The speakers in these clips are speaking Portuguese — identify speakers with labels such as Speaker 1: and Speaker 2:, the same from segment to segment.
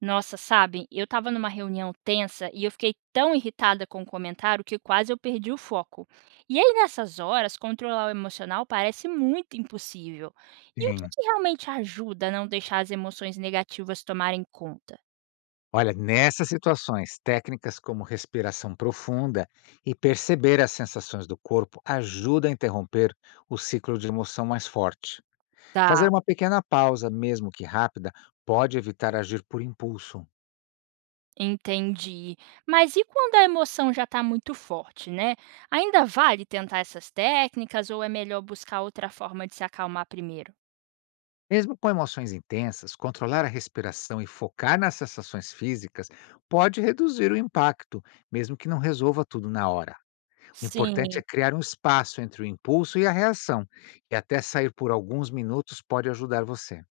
Speaker 1: Nossa, sabe, eu estava numa reunião tensa e eu fiquei tão irritada com o comentário que quase eu perdi o foco. E aí, nessas horas, controlar o emocional parece muito impossível. E o que,
Speaker 2: Sim.
Speaker 1: que realmente ajuda a não deixar as emoções negativas tomarem conta?
Speaker 2: Olha, nessas situações, técnicas como respiração profunda e perceber as sensações do corpo ajudam a interromper o ciclo de emoção mais forte. Fazer
Speaker 1: Tá,
Speaker 2: uma pequena pausa, mesmo que rápida, pode evitar agir por impulso.
Speaker 1: entendi. Mas e quando a emoção já está muito forte, né? Ainda vale tentar essas técnicas ou é melhor buscar outra forma de se acalmar primeiro?
Speaker 2: Mesmo com emoções intensas, controlar a respiração e focar nas sensações físicas pode reduzir o impacto, mesmo que não resolva tudo na hora. O importante é
Speaker 1: Sim.
Speaker 2: criar um espaço entre o impulso e a reação, e até sair por alguns minutos pode ajudar você.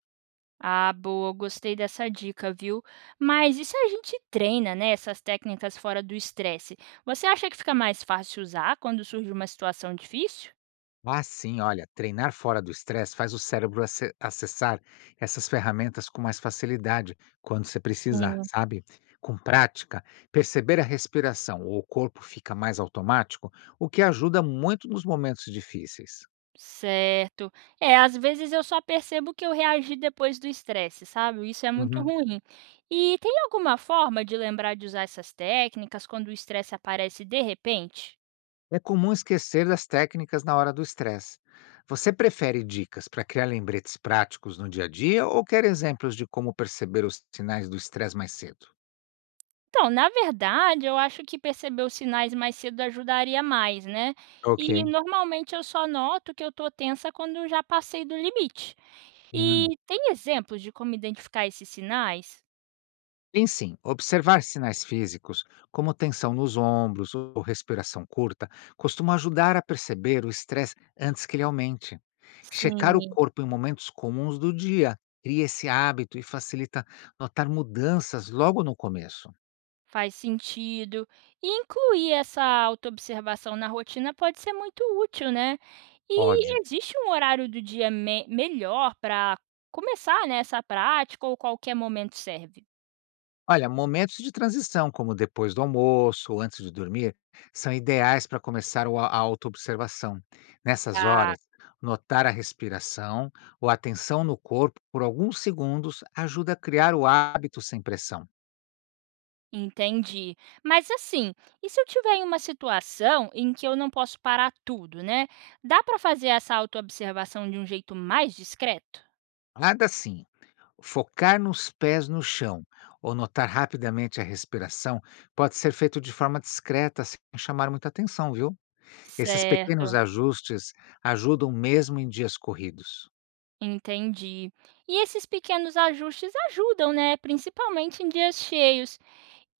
Speaker 1: Ah, boa, gostei dessa dica, viu? Mas e se a gente treina, né, essas técnicas fora do estresse? Você acha que fica mais fácil usar quando surge uma situação difícil?
Speaker 2: Ah, sim, olha, treinar fora do estresse faz o cérebro acessar essas ferramentas com mais facilidade quando você precisar,
Speaker 1: Sim.
Speaker 2: sabe? Com prática, perceber a respiração ou o corpo fica mais automático, o que ajuda muito nos momentos difíceis.
Speaker 1: Certo. É, às vezes eu só percebo que eu reagi depois do estresse, sabe? Isso é muito
Speaker 2: Uhum.
Speaker 1: ruim. E tem alguma forma de lembrar de usar essas técnicas quando o estresse aparece de repente?
Speaker 2: É comum esquecer das técnicas na hora do estresse. Você prefere dicas para criar lembretes práticos no dia a dia ou quer exemplos de como perceber os sinais do estresse mais cedo?
Speaker 1: Então, na verdade, eu acho que perceber os sinais mais cedo ajudaria mais, né? E
Speaker 2: Ok.
Speaker 1: normalmente eu só noto que eu tô tensa quando eu já passei do limite.
Speaker 2: Hum,
Speaker 1: E tem exemplos de como identificar esses sinais?
Speaker 2: Em sim, observar sinais físicos, como tensão nos ombros ou respiração curta, costuma ajudar a perceber o estresse antes que ele aumente. Checar o
Speaker 1: Sim,
Speaker 2: corpo em momentos comuns do dia cria esse hábito e facilita notar mudanças logo no começo.
Speaker 1: faz sentido. E incluir essa autoobservação na rotina pode ser muito útil, né?
Speaker 2: Pode.
Speaker 1: E existe um horário do dia melhor para começar, né, essa prática ou qualquer momento serve?
Speaker 2: Olha, momentos de transição, como depois do almoço ou antes de dormir, são ideais para começar o a autoobservação. Nessas horas, notar a respiração ou a tensão no corpo por alguns segundos ajuda a criar o hábito sem pressão.
Speaker 1: Entendi. Mas assim, e se eu tiver em uma situação em que eu não posso parar tudo, né? Dá para fazer essa autoobservação de um jeito mais discreto?
Speaker 2: Nada assim. Focar nos pés no chão ou notar rapidamente a respiração pode ser feito de forma discreta, sem chamar muita atenção, viu? Esses pequenos
Speaker 1: Certo,
Speaker 2: ajustes ajudam mesmo em dias corridos.
Speaker 1: entendi. E esses pequenos ajustes ajudam, né? Principalmente em dias cheios.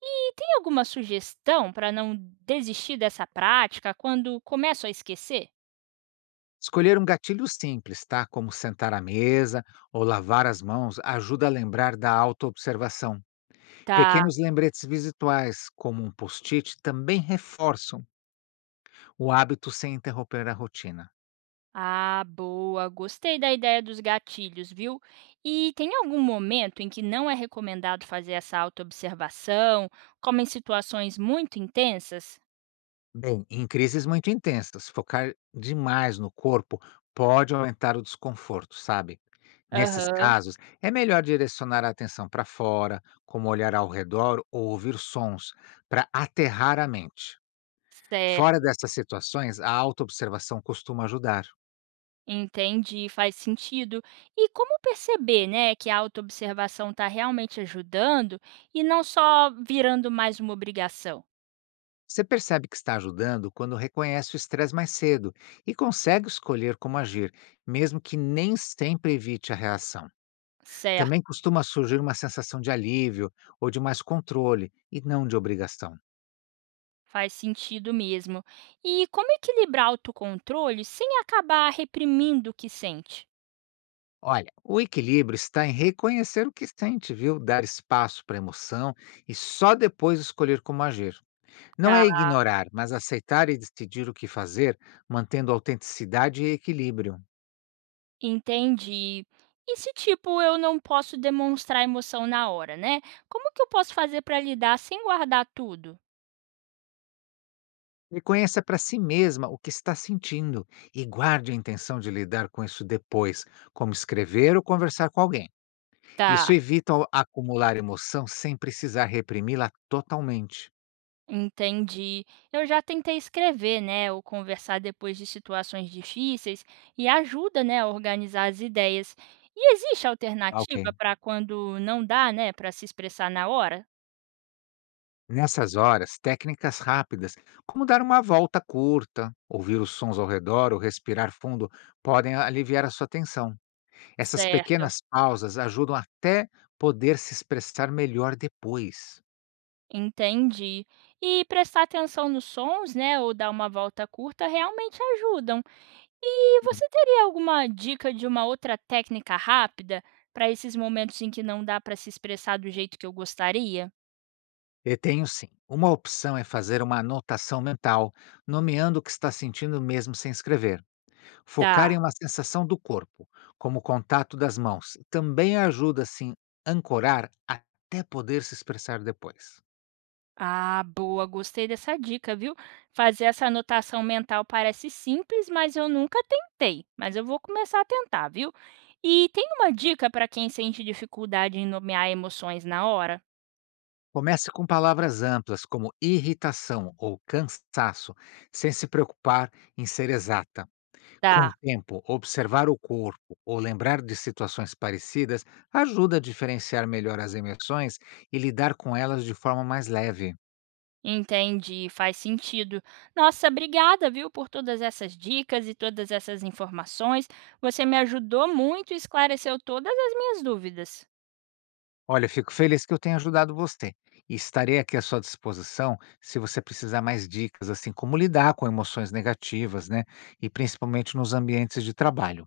Speaker 1: E tem alguma sugestão para não desistir dessa prática quando começo a esquecer?
Speaker 2: Escolher um gatilho simples, tá? Como sentar à mesa ou lavar as mãos, ajuda a lembrar da autoobservação.
Speaker 1: Tá.
Speaker 2: Pequenos lembretes visuais, como um post-it, também reforçam o hábito sem interromper a rotina.
Speaker 1: Ah, boa. Gostei da ideia dos gatilhos, viu? E tem algum momento em que não é recomendado fazer essa autoobservação, como em situações muito intensas?
Speaker 2: Bem, em crises muito intensas, focar demais no corpo pode aumentar o desconforto, sabe? Nesses
Speaker 1: Aham,
Speaker 2: casos, é melhor direcionar a atenção para fora, como olhar ao redor ou ouvir sons, para aterrar a mente. Fora
Speaker 1: certo.
Speaker 2: dessas situações, a autoobservação costuma ajudar.
Speaker 1: Entendi, faz sentido. E como perceber, né, que a autoobservação está realmente ajudando e não só virando mais uma obrigação?
Speaker 2: Você percebe que está ajudando quando reconhece o estresse mais cedo e consegue escolher como agir, mesmo que nem sempre evite a reação.
Speaker 1: Certo,
Speaker 2: Também costuma surgir uma sensação de alívio ou de mais controle e não de obrigação.
Speaker 1: faz sentido mesmo. E como equilibrar autocontrole sem acabar reprimindo o que sente?
Speaker 2: Olha, o equilíbrio está em reconhecer o que sente, viu? Dar espaço para a emoção e só depois escolher como agir. Não
Speaker 1: Tá.
Speaker 2: é ignorar, mas aceitar e decidir o que fazer, mantendo autenticidade e equilíbrio.
Speaker 1: Entendi. E se, tipo, eu não posso demonstrar emoção na hora, né? Como que eu posso fazer para lidar sem guardar tudo?
Speaker 2: Reconheça para si mesma o que está sentindo e guarde a intenção de lidar com isso depois, como escrever ou conversar com alguém. Isso
Speaker 1: Tá.
Speaker 2: evita acumular emoção sem precisar reprimi-la totalmente.
Speaker 1: Entendi. Eu já tentei escrever, né, ou conversar depois de situações difíceis e ajuda, né, a organizar as ideias. E existe
Speaker 2: Ah,
Speaker 1: alternativa
Speaker 2: Ok.
Speaker 1: para quando não dá, né, para se expressar na hora?
Speaker 2: Nessas horas, técnicas rápidas, como dar uma volta curta, ouvir os sons ao redor ou respirar fundo, podem aliviar a sua tensão. Essas
Speaker 1: Certo,
Speaker 2: pequenas pausas ajudam até poder se expressar melhor depois.
Speaker 1: entendi. E prestar atenção nos sons, né, ou dar uma volta curta realmente ajudam. E você teria alguma dica de uma outra técnica rápida para esses momentos em que não dá para se expressar do jeito que eu gostaria?
Speaker 2: Eu tenho sim. Uma opção é fazer uma anotação mental, nomeando o que está sentindo mesmo sem escrever. Focar
Speaker 1: Tá.
Speaker 2: em uma sensação do corpo, como o contato das mãos, também ajuda a se ancorar até poder se expressar depois.
Speaker 1: Ah, boa, gostei dessa dica, viu? Fazer essa anotação mental parece simples, mas eu nunca tentei. Mas eu vou começar a tentar, viu? E tem uma dica para quem sente dificuldade em nomear emoções na hora?
Speaker 2: Comece com palavras amplas como irritação ou cansaço, sem se preocupar em ser exata. Com o
Speaker 1: Tá.
Speaker 2: tempo, observar o corpo ou lembrar de situações parecidas ajuda a diferenciar melhor as emoções e lidar com elas de forma mais leve.
Speaker 1: Entendi, faz sentido. Nossa, obrigada, viu, por todas essas dicas e todas essas informações. Você me ajudou muito e esclareceu todas as minhas dúvidas.
Speaker 2: Olha, fico feliz que eu tenha ajudado você e estarei aqui à sua disposição se você precisar mais dicas, assim como lidar com emoções negativas, né? E principalmente nos ambientes de trabalho.